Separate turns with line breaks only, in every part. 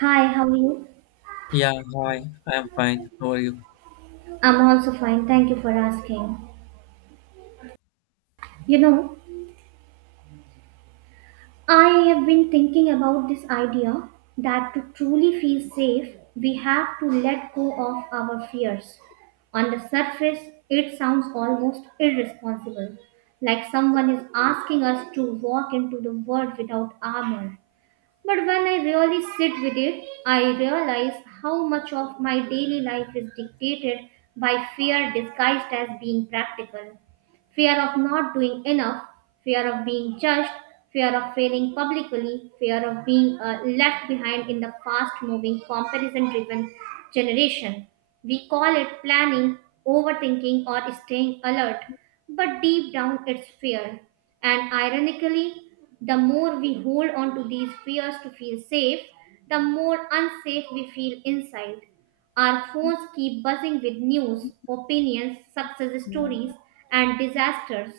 Hi, how are you?
Yeah, hi, I am fine. How are you?
I'm also fine. Thank you for asking. You know, I have been thinking about this idea that to truly feel safe, we have to let go of our fears. On the surface, it sounds almost irresponsible, like someone is asking us to walk into the world without armor. But when I really sit with it, I realize how much of my daily life is dictated by fear disguised as being practical. Fear of not doing enough, fear of being judged, fear of failing publicly, fear of being left behind in the fast moving, comparison driven generation. We call it planning, overthinking, or staying alert, but deep down it's fear. And ironically, the more we hold on to these fears to feel safe, the more unsafe we feel inside. Our phones keep buzzing with news, opinions, success stories, and disasters,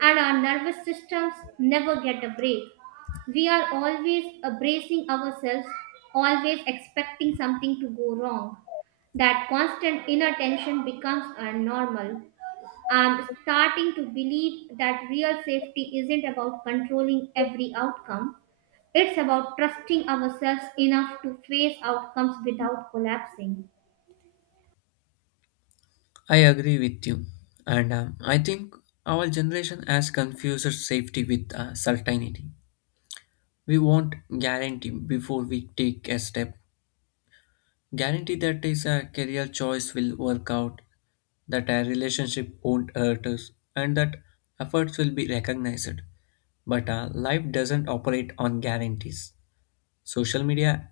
and our nervous systems never get a break. We are always bracing ourselves, always expecting something to go wrong. That constant inner tension becomes our normal. I'm starting to believe that real safety isn't about controlling every outcome. It's about trusting ourselves enough to face outcomes without collapsing.
I agree with you. And I think our generation has confused safety with certainty. We want guarantee before we take a step. Guarantee that is a career choice will work out, that a relationship won't hurt us, and that efforts will be recognized. But life doesn't operate on guarantees. Social media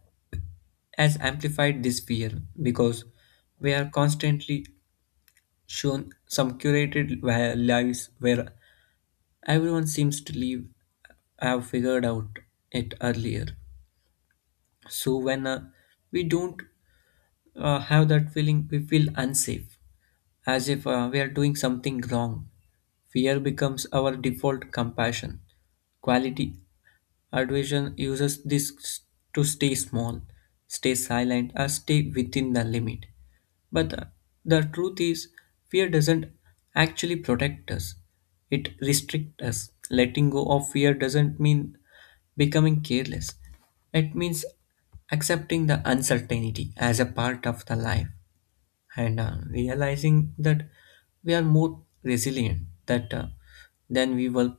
has amplified this fear because we are constantly shown some lives where everyone seems to live have figured out it earlier. So when we don't have that feeling we feel unsafe, as if we are doing something wrong. Fear becomes our default compassion. Quality Adversion uses this to stay small, stay silent, or stay within the limit. But the truth is, fear doesn't actually protect us, it restricts us. Letting go of fear doesn't mean becoming careless. It means accepting the uncertainty as a part of the life and realizing that we are more resilient that than we were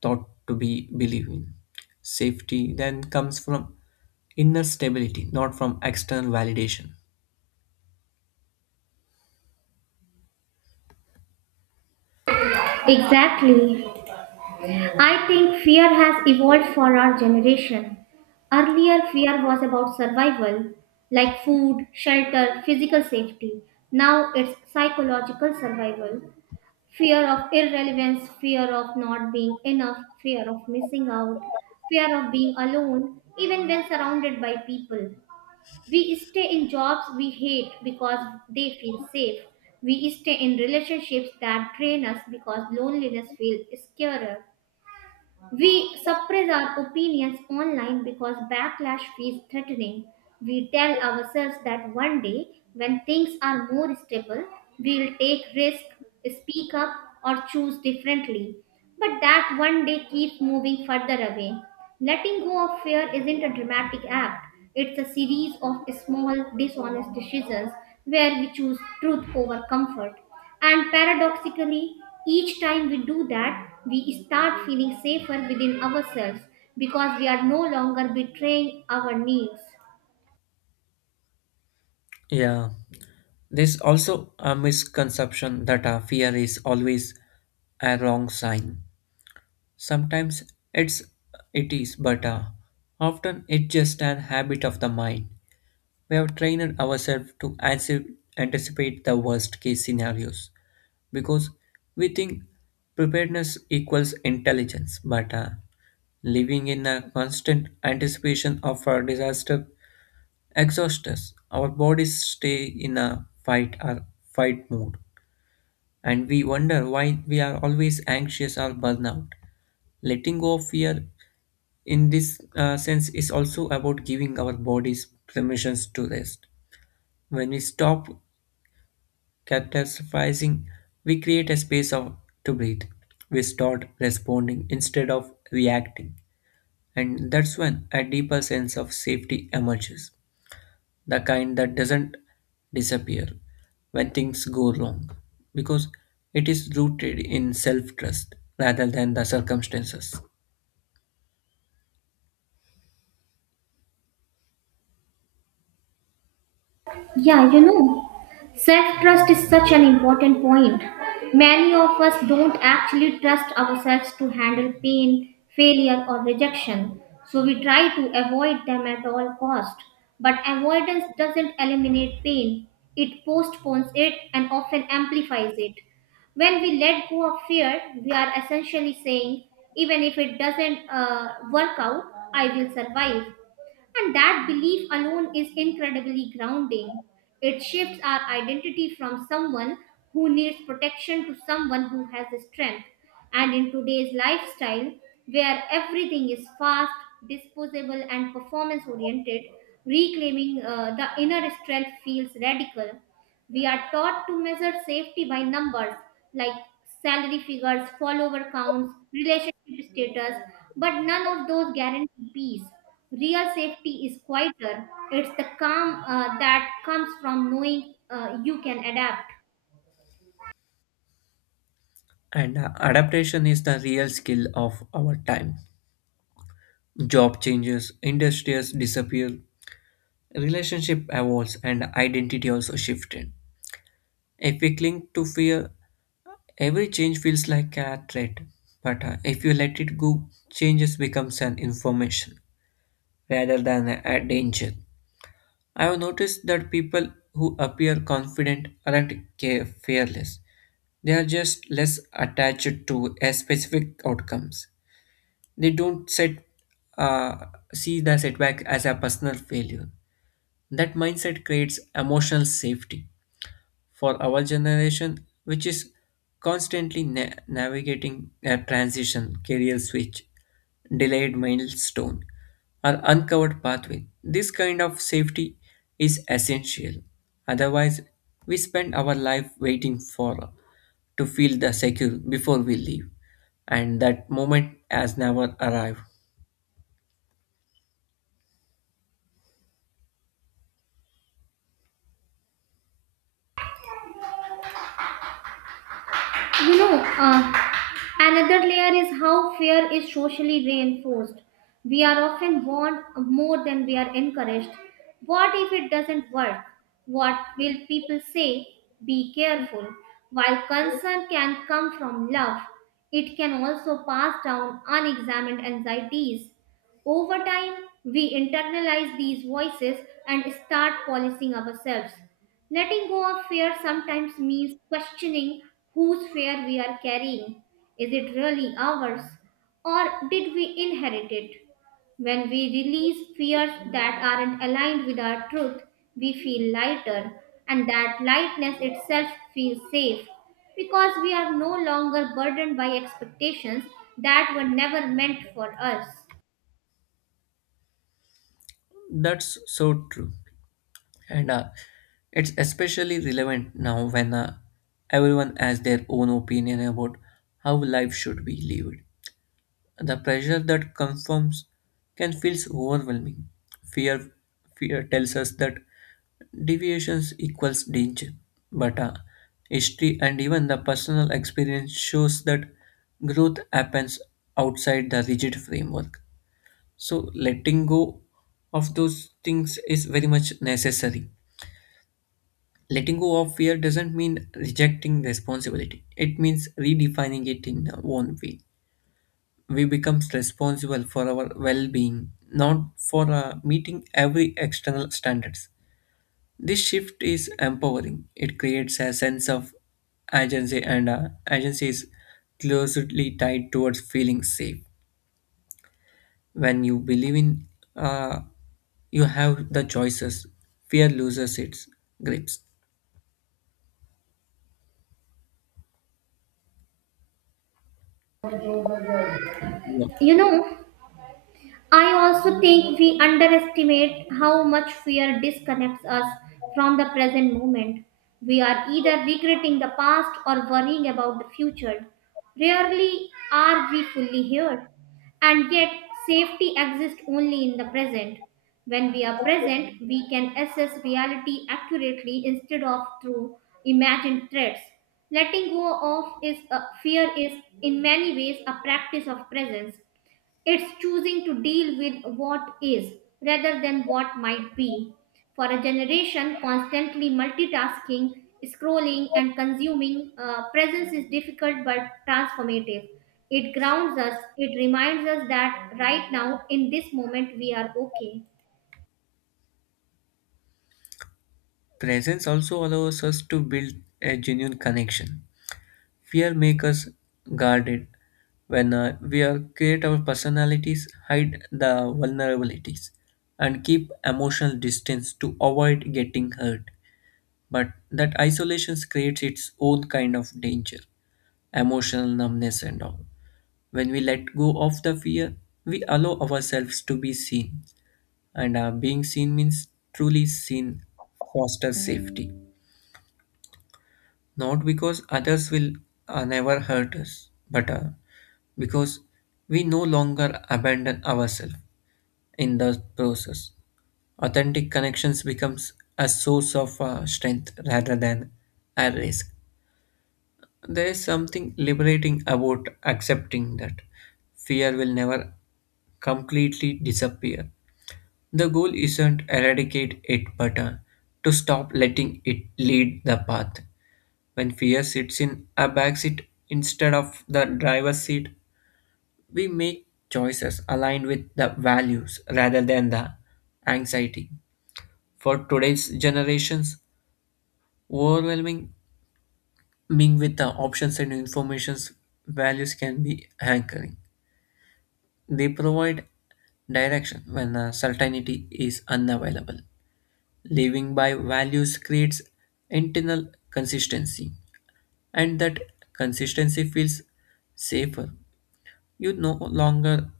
thought to be believe in. Safety then comes from inner stability, not from external validation.
Exactly. I think fear has evolved for our generation. Earlier, fear was about survival, like food, shelter, physical safety. Now it's psychological survival. Fear of irrelevance, fear of not being enough, fear of missing out, fear of being alone, even when surrounded by people. We stay in jobs we hate because they feel safe. We stay in relationships that drain us because loneliness feels scarier. We suppress our opinions online because backlash feels threatening. We tell ourselves that one day, when things are more stable, we'll take risk, speak up, or choose differently. But that one day keeps moving further away. Letting go of fear isn't a dramatic act. It's a series of small dishonest decisions where we choose truth over comfort. And paradoxically, each time we do that, we start feeling safer within ourselves because we are no longer betraying our needs.
Yeah, there's also a misconception that fear is always a wrong sign. Sometimes it's it is, but often it's just an habit of the mind. We have trained ourselves to anticipate the worst case scenarios because we think preparedness equals intelligence, but living in a constant anticipation of a disaster exhausts us. Our bodies stay in a fight or fight mode, and we wonder why we are always anxious or burnout. Letting go of fear in this sense is also about giving our bodies permissions to rest when we stop catastrophizing. We create a space of, to breathe. We start responding instead of reacting, and that's when a deeper sense of safety emerges, the kind that doesn't disappear when things go wrong because it is rooted in self trust rather than the circumstances.
Yeah, you know. Self trust is such an important point. Many of us don't actually trust ourselves to handle pain, failure, or rejection, so we try to avoid them at all cost. But avoidance doesn't eliminate pain, it postpones it and often amplifies it. When we let go of fear, we are essentially saying, even if it doesn't work out, I will survive. And that belief alone is incredibly grounding. It shifts our identity from someone who needs protection to someone who has strength. And in today's lifestyle, where everything is fast, disposable, and performance oriented, reclaiming the inner strength feels radical. We are taught to measure safety by numbers like salary figures, follower counts, relationship status, but none of those guarantee peace. Real safety is quieter, it's the calm that comes from knowing you can adapt.
And Adaptation is the real skill of our time. Job changes, industries disappear, relationship evolves, and identity also shifted. If we cling to fear, every change feels like a threat. But if you let it go, changes becomes an information rather than a danger. I have noticed that people who appear confident aren't care fearless. They are just less attached to a specific outcomes. They don't set uh, see the setback as a personal failure. That mindset creates emotional safety for our generation, which is constantly navigating a transition, career switch, delayed milestone, or uncovered pathway. This kind of safety is essential. Otherwise, we spend our life waiting for to feel the secure before we leave, and that moment has never arrived.
You know, uh, Another layer is how fear is socially reinforced. We are often warned more than we are encouraged. What if it doesn't work? What will people say? Be careful. While concern can come from love, it can also pass down unexamined anxieties. Over time, we internalize these voices and start policing ourselves. Letting go of fear sometimes means questioning whose fear we are carrying. Is it really ours? Or did we inherit it? When we release fears that aren't aligned with our truth, we feel lighter, and that lightness itself feels safe because we are no longer burdened by expectations that were never meant for us.
That's so true. And it's especially relevant now when everyone has their own opinion about how life should be lived. The pressure that conforms can feel overwhelming. Fear, fear tells us that deviations equals danger, but history and even the personal experience shows that growth happens outside the rigid framework. So letting go of those things is very much necessary. Letting go of fear doesn't mean rejecting responsibility. It means redefining it in our own way. We become responsible for our well-being, not for meeting every external standards. This shift is empowering. It creates a sense of agency, and agency is closely tied towards feeling safe. When you believe in, uh, you have the choices. Fear loses its grips. Yeah.
You know, I also think we underestimate how much fear disconnects us from the present moment. We are either regretting the past or worrying about the future. Rarely are we fully here. And yet, safety exists only in the present. When we are present, we can assess reality accurately instead of through imagined threats. Letting go of is a, Fear is in many ways a practice of presence. It's choosing to deal with what is rather than what might be. For a generation constantly multitasking, scrolling, and consuming, presence is difficult but transformative. It grounds us, it reminds us that right now, in this moment, we are okay.
Presence also allows us to build a genuine connection. Fear makes us guarded. When we are, create our personalities, hide the vulnerabilities, and keep emotional distance to avoid getting hurt. But that isolation creates its own kind of danger, emotional numbness and all. When we let go of the fear, we allow ourselves to be seen, and being seen means truly seen fosters safety not because others will never hurt us, but because we no longer abandon ourselves in the process. Authentic connections becomes a source of strength rather than a risk. There is something liberating about accepting that fear will never completely disappear. The goal isn't eradicate it, but to stop letting it lead the path. When fear sits in a backseat instead of the driver's seat, we make choices aligned with the values rather than the anxiety. For today's generations, overwhelming ming with the options and informations, values can be anchoring. They provide direction when certainty is unavailable. Living by values creates internal consistency, and that consistency feels safer. You no longer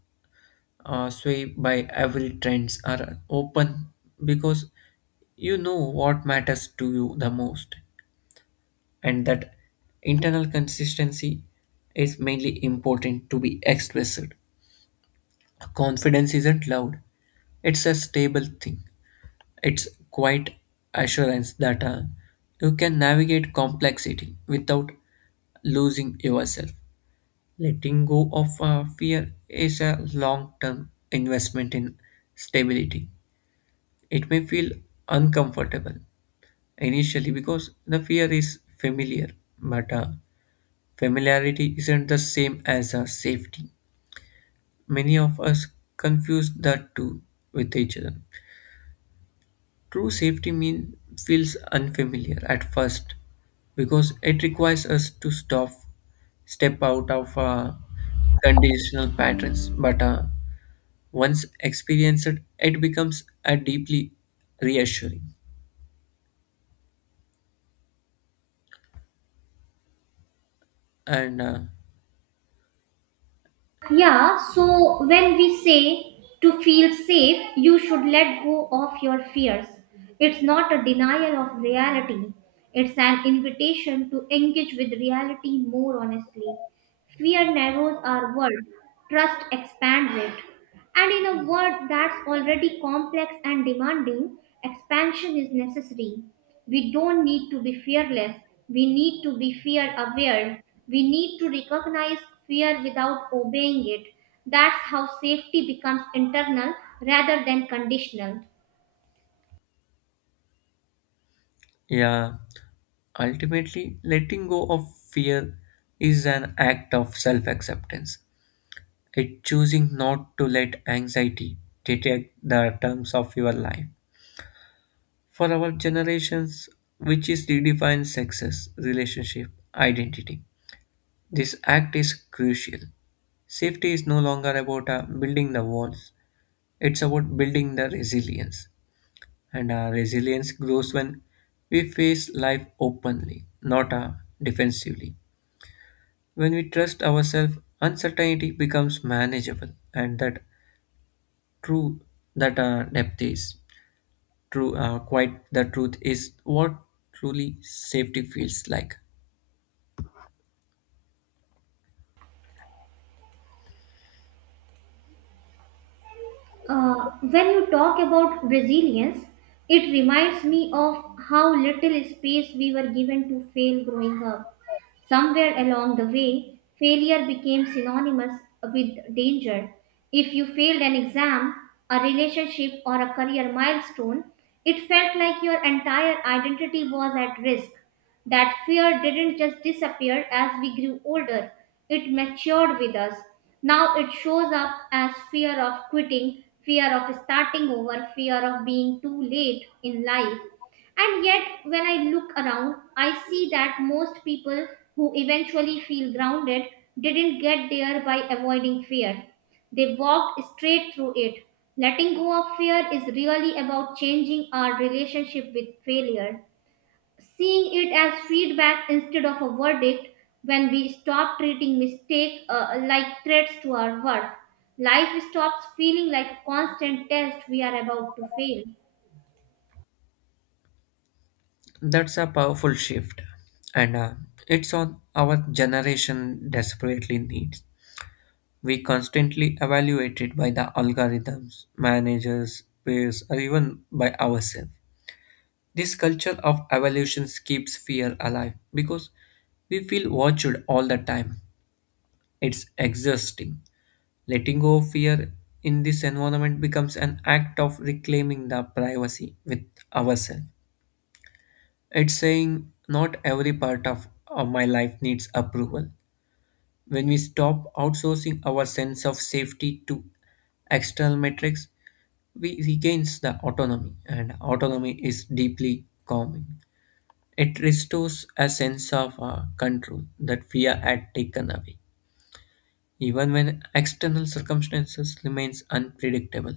sway by every trends are open because you know what matters to you the most, and that internal consistency is mainly important to be expressed. Confidence isn't loud, it's a stable thing, it's quite assurance that you can navigate complexity without losing yourself. Letting go of fear is a long term investment in stability. It may feel uncomfortable initially because the fear is familiar, but familiarity isn't the same as safety. Many of us confuse the two with each other. True safety mean feels unfamiliar at first because it requires us to stop, step out of conditional patterns. But once experienced it becomes a deeply reassuring and
Yeah, so when we say to feel safe, you should let go of your fears. It's not a denial of reality, it's an invitation to engage with reality more honestly. Fear narrows our world, trust expands it. And in a world that's already complex and demanding, expansion is necessary. We don't need to be fearless, we need to be fear aware. We need to recognize fear without obeying it. That's how safety becomes internal rather than conditional.
yeah, ultimately letting go of fear is an act of self-acceptance. It choosing not to let anxiety dictate the terms of your life for our generations, which is redefine success relationship identity. This act is crucial. Safety is no longer about building the walls, it's about building the resilience. And our resilience grows when we face life openly, not defensively. When we trust ourselves, uncertainty becomes manageable, and that true that depth is true. Quite the truth is what truly safety feels like.
When you talk about resilience, it reminds me of how little space we were given to fail growing up. Somewhere along the way, failure became synonymous with danger. If you failed an exam, a relationship, or a career milestone, it felt like your entire identity was at risk. That fear didn't just disappear as we grew older, it matured with us. Now it shows up as fear of quitting, fear of starting over, fear of being too late in life. And yet, when I look around, I see that most people who eventually feel grounded didn't get there by avoiding fear. They walked straight through it. Letting go of fear is really about changing our relationship with failure, seeing it as feedback instead of a verdict. When we stop treating mistake like threats to our worth, life stops feeling like a constant test we are about to fail.
That's a powerful shift, and it's on our generation desperately needs. We constantly evaluated by the algorithms, managers, peers, or even by ourselves. This culture of evolution keeps fear alive because we feel watched all the time. It's exhausting. Letting go of fear in this environment becomes an act of reclaiming the privacy with ourselves. It's saying not every part of my life needs approval. When we stop outsourcing our sense of safety to external metrics, we regain the autonomy and autonomy is deeply calming. It restores a sense of control that fear had taken away, even when external circumstances remains unpredictable.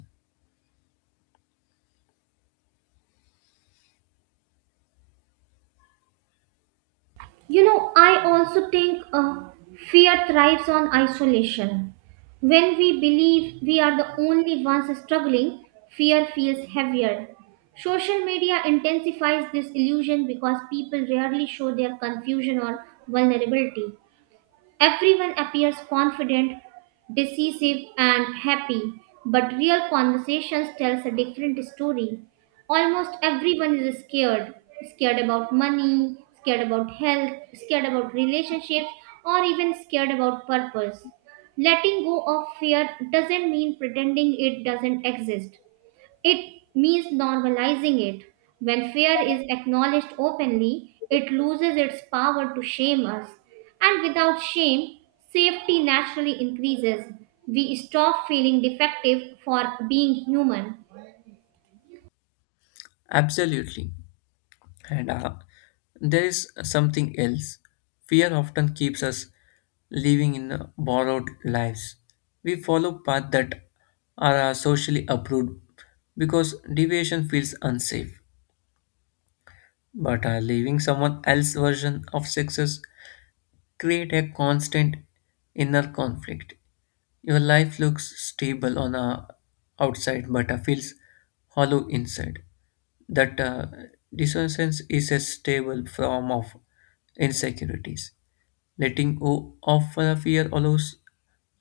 You know, I also think fear thrives on isolation. When we believe we are the only ones struggling, fear feels heavier. Social media intensifies this illusion because people rarely show their confusion or vulnerability. Everyone appears confident, decisive, and happy, but real conversations tells a different story. Almost everyone is scared, scared about money, scared about health, scared about relationships, or even scared about purpose. Letting go of fear doesn't mean pretending it doesn't exist. It means normalizing it. When fear is acknowledged openly, it loses its power to shame us. And without shame, safety naturally increases. We stop feeling defective for being human.
Absolutely, and there is something else. Fear often keeps us living in borrowed lives. We follow paths that are socially approved because deviation feels unsafe. But living someone else's version of success create a constant inner conflict. Your life looks stable on a outside but feels hollow inside. That dissonance is a stable form of insecurities. Letting go of a fear allows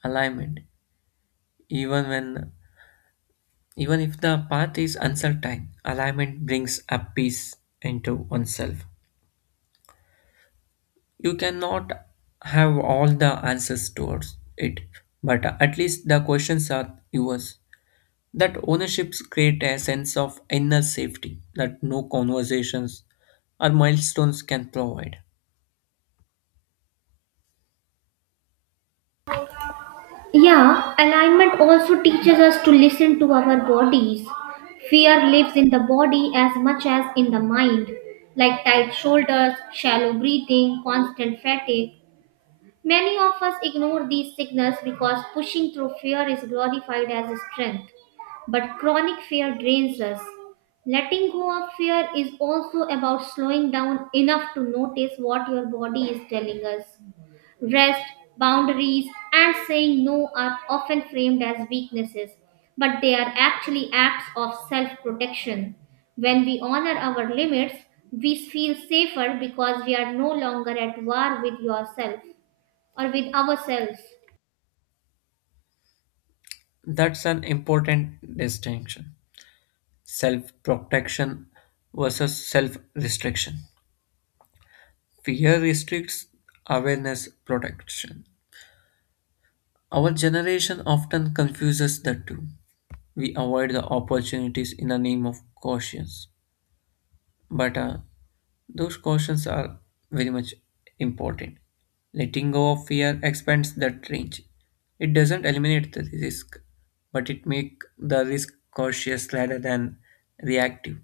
alignment, even when even if the path is uncertain. Alignment brings a peace into oneself. You cannot have all the answers towards it, but at least the questions are yours. That ownerships create a sense of inner safety that no conversations or milestones can provide.
Yeah, alignment also teaches us to listen to our bodies. Fear lives in the body as much as in the mind, like tight shoulders, shallow breathing, constant fatigue. Many of us ignore these signals because pushing through fear is glorified as a strength. But chronic fear drains us. Letting go of fear is also about slowing down enough to notice what your body is telling us. Rest, boundaries, and saying no are often framed as weaknesses, but they are actually acts of self protection. When we honor our limits, we feel safer because we are no longer at war with yourself or with ourselves.
That's an important distinction. Self protection versus self restriction. Fear restricts, awareness protection. Our generation often confuses the two. We avoid the opportunities in the name of cautions, but those cautions are very much important. Letting go of fear expands that range. It doesn't eliminate the risk, but it makes the risk cautious rather than reactive.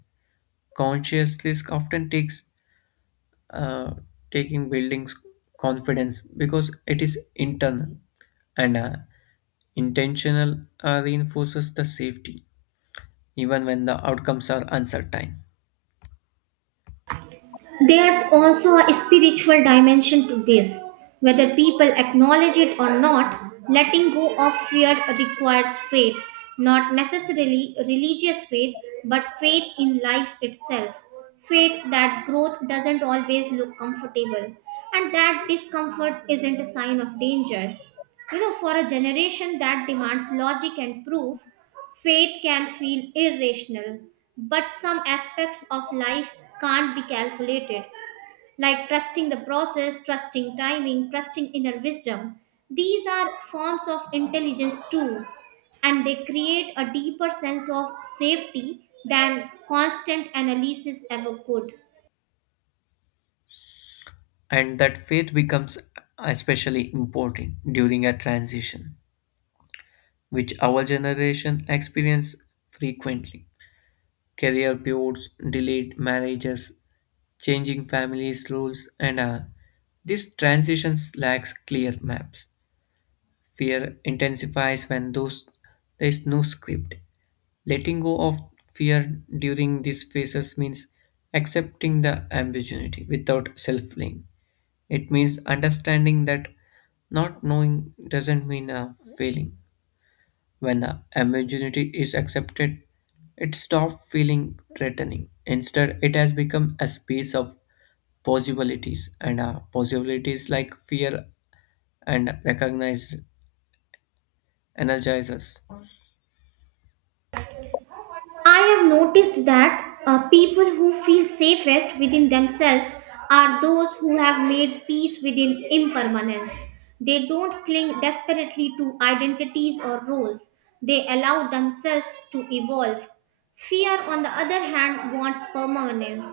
Conscious risk often takes uh, taking buildings confidence because it is internal and intentional reinforces the safety even when the outcomes are uncertain.
There's also a spiritual dimension to this. Whether people acknowledge it or not, letting go of fear requires faith, not necessarily religious faith, but faith in life itself. Faith that growth doesn't always look comfortable and that discomfort isn't a sign of danger. You know, for a generation that demands logic and proof, fate can feel irrational, but some aspects of life can't be calculated, like trusting the process, trusting timing, trusting inner wisdom. These are forms of intelligence too, and they create a deeper sense of safety than constant analysis ever could.
And that faith becomes especially important during a transition which our generation experience frequently. Career pivots, delayed marriages, changing families roles, and these transitions lacks clear maps. Fear intensifies when there is no script. Letting go of fear during these phases means accepting the ambiguity without self blame. It means understanding that not knowing doesn't mean a failing. When the ambiguity is accepted, it stops feeling threatening. Instead, it has become a space of possibilities, and possibilities like fear and recognize energize us.
I have noticed that people who feel safest within themselves are those who have made peace within impermanence. They don't cling desperately to identities or roles, they allow themselves to evolve. Fear, on the other hand, wants permanence.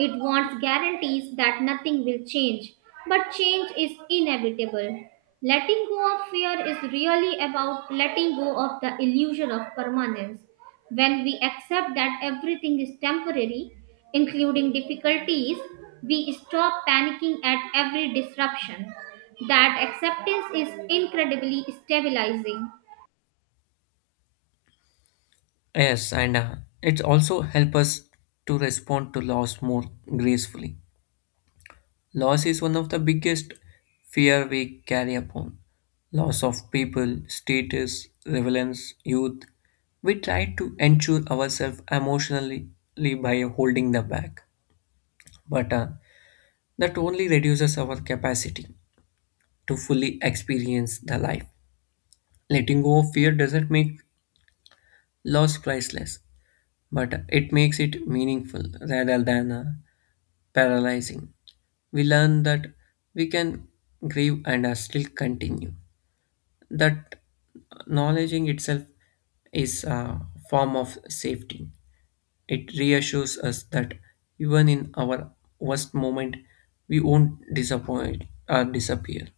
It wants guarantees that nothing will change. But change is inevitable. Letting go of fear is really about letting go of the illusion of permanence. When we accept that everything is temporary, including difficulties, we stop panicking at every disruption. That acceptance is incredibly stabilizing.
Yes, and it also helps us to respond to loss more gracefully. Loss is one of the biggest fear we carry upon. Loss of people, status, relevance, youth. We try to ensure ourselves emotionally by holding the back, but that only reduces our capacity to fully experience the life. Letting go of fear doesn't make loss priceless, but it makes it meaningful rather than paralyzing. We learn that we can grieve and still continue. That knowledging itself is a form of safety. It reassures us that even in our worst moment, we won't disappoint or disappear.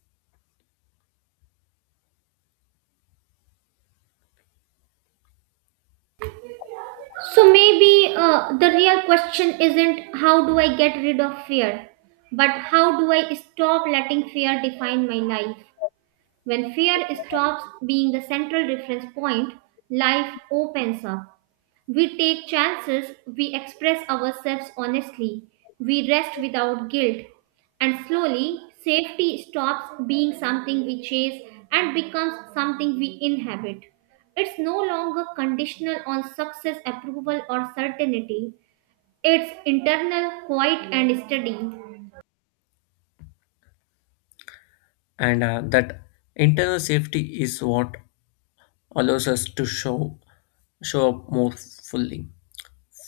So maybe the real question isn't how do I get rid of fear, but how do I stop letting fear define my life? When fear stops being the central reference point, life opens up. We take chances, we express ourselves honestly, we rest without guilt, and slowly safety stops being something we chase and becomes something we inhabit. It's no longer conditional on success, approval, or certainty. It's internal, quiet, and steady.
And that internal safety is what allows us to show up more fully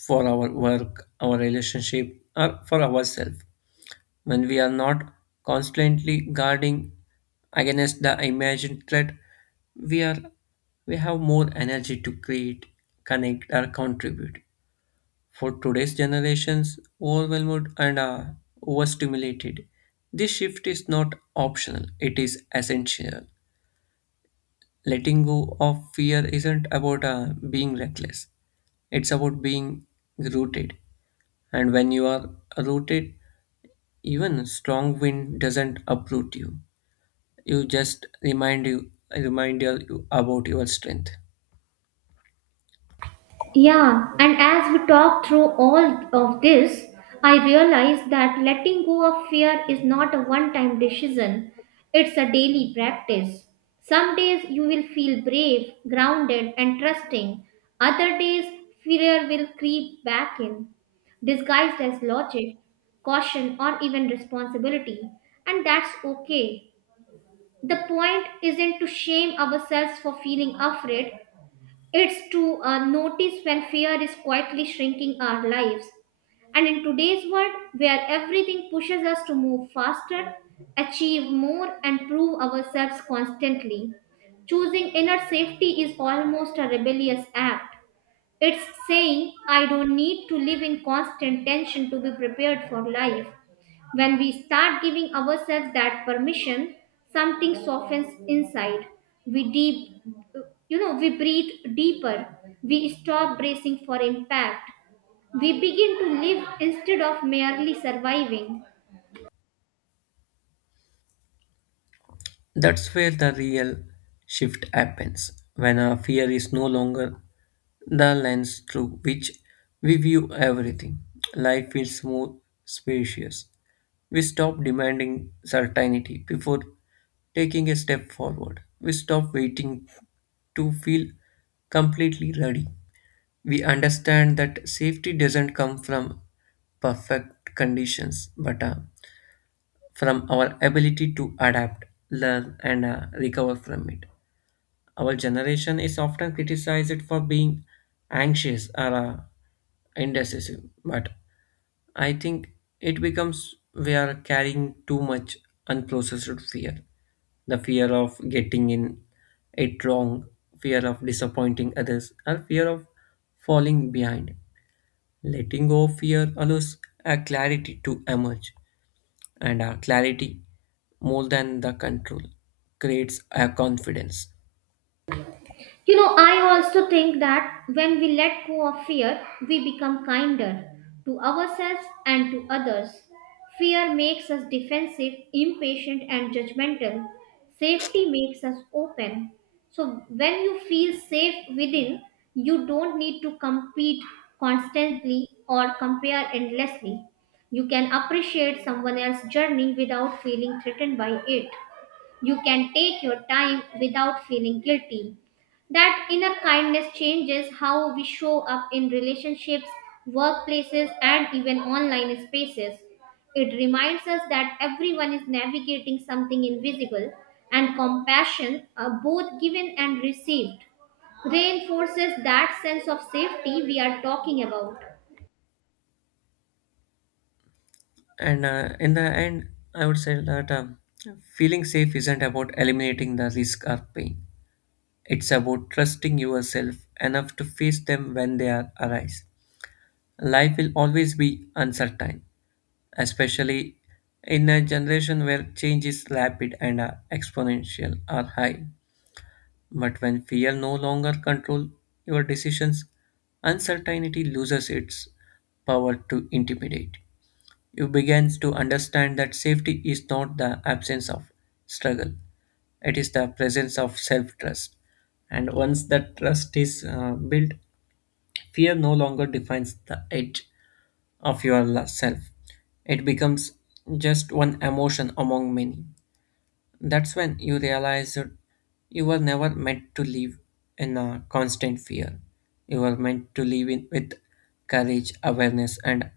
for our work, our relationship, or for ourselves. When we are not constantly guarding against the imagined threat, we are we have more energy to create, connect, or contribute. For today's generations, overwhelmed and overstimulated, this shift is not optional; it is essential. Letting go of fear isn't about being reckless, it's about being rooted. And when you are rooted, even strong wind doesn't uproot you. You just remind you about your strength.
Yeah, and as we talk through all of this, I realize that letting go of fear is not a one time decision, it's a daily practice. Some days you will feel brave, grounded, and trusting, other days, fear will creep back in, disguised as logic, caution, or even responsibility, and that's okay. The point isn't to shame ourselves for feeling afraid, it's to notice when fear is quietly shrinking our lives. And in today's world, where everything pushes us to move faster, achieve more, and prove ourselves constantly, choosing inner safety is almost a rebellious act. It's saying, I don't need to live in constant tension to be prepared for life. When we start giving ourselves that permission, something softens inside. We deep, we breathe deeper. We stop bracing for impact. We begin to live instead of merely surviving.
That's where the real shift happens when our fear is no longer the lens through which we view everything. Life feels more spacious. We stop demanding certainty before taking a step forward. We stop waiting to feel completely ready. We understand that safety doesn't come from perfect conditions but a from our ability to adapt, learn, and recover from it. Our generation is often criticized for being anxious or indecisive, but I think it becomes we are carrying too much unprocessed fear, the fear of getting in it wrong, fear of disappointing others, or fear of falling behind. Letting go of fear allows a clarity to emerge, and clarity more than the control creates a confidence.
You know, I also think that when we let go of fear, we become kinder to ourselves and to others. Fear makes us defensive, impatient, and judgmental. Safety makes us open. So, when you feel safe within, you don't need to compete constantly or compare endlessly. You can appreciate someone else's journey without feeling threatened by it. You can take your time without feeling guilty. That inner kindness changes how we show up in relationships, workplaces, and even online spaces. It reminds us that everyone is navigating something invisible, and compassion, both given and received, reinforces that sense of safety we are talking about.
And in the end, I would say that feeling safe isn't about eliminating the risk or pain, it's about trusting yourself enough to face them when they are arise. Life will always be uncertain, especially in a generation where change is rapid and exponential or high. But when fear no longer controls your decisions, uncertainty loses its power to intimidate. You begin to understand that safety is not the absence of struggle, it is the presence of self trust. And once that trust is built, fear no longer defines the edge of your self. It becomes just one emotion among many. That's when you realize that you were never meant to live in a constant fear. You were meant to live in, with courage, awareness, and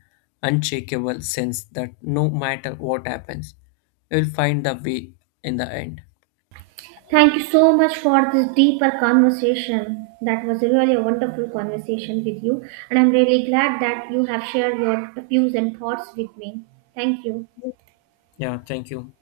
unshakable sense that no matter what happens, you'll find the way in the end.
Thank you so much for this deeper conversation. That was really a wonderful conversation with you, and I'm really glad that you have shared your views and thoughts with me. Thank you.
Yeah, thank you.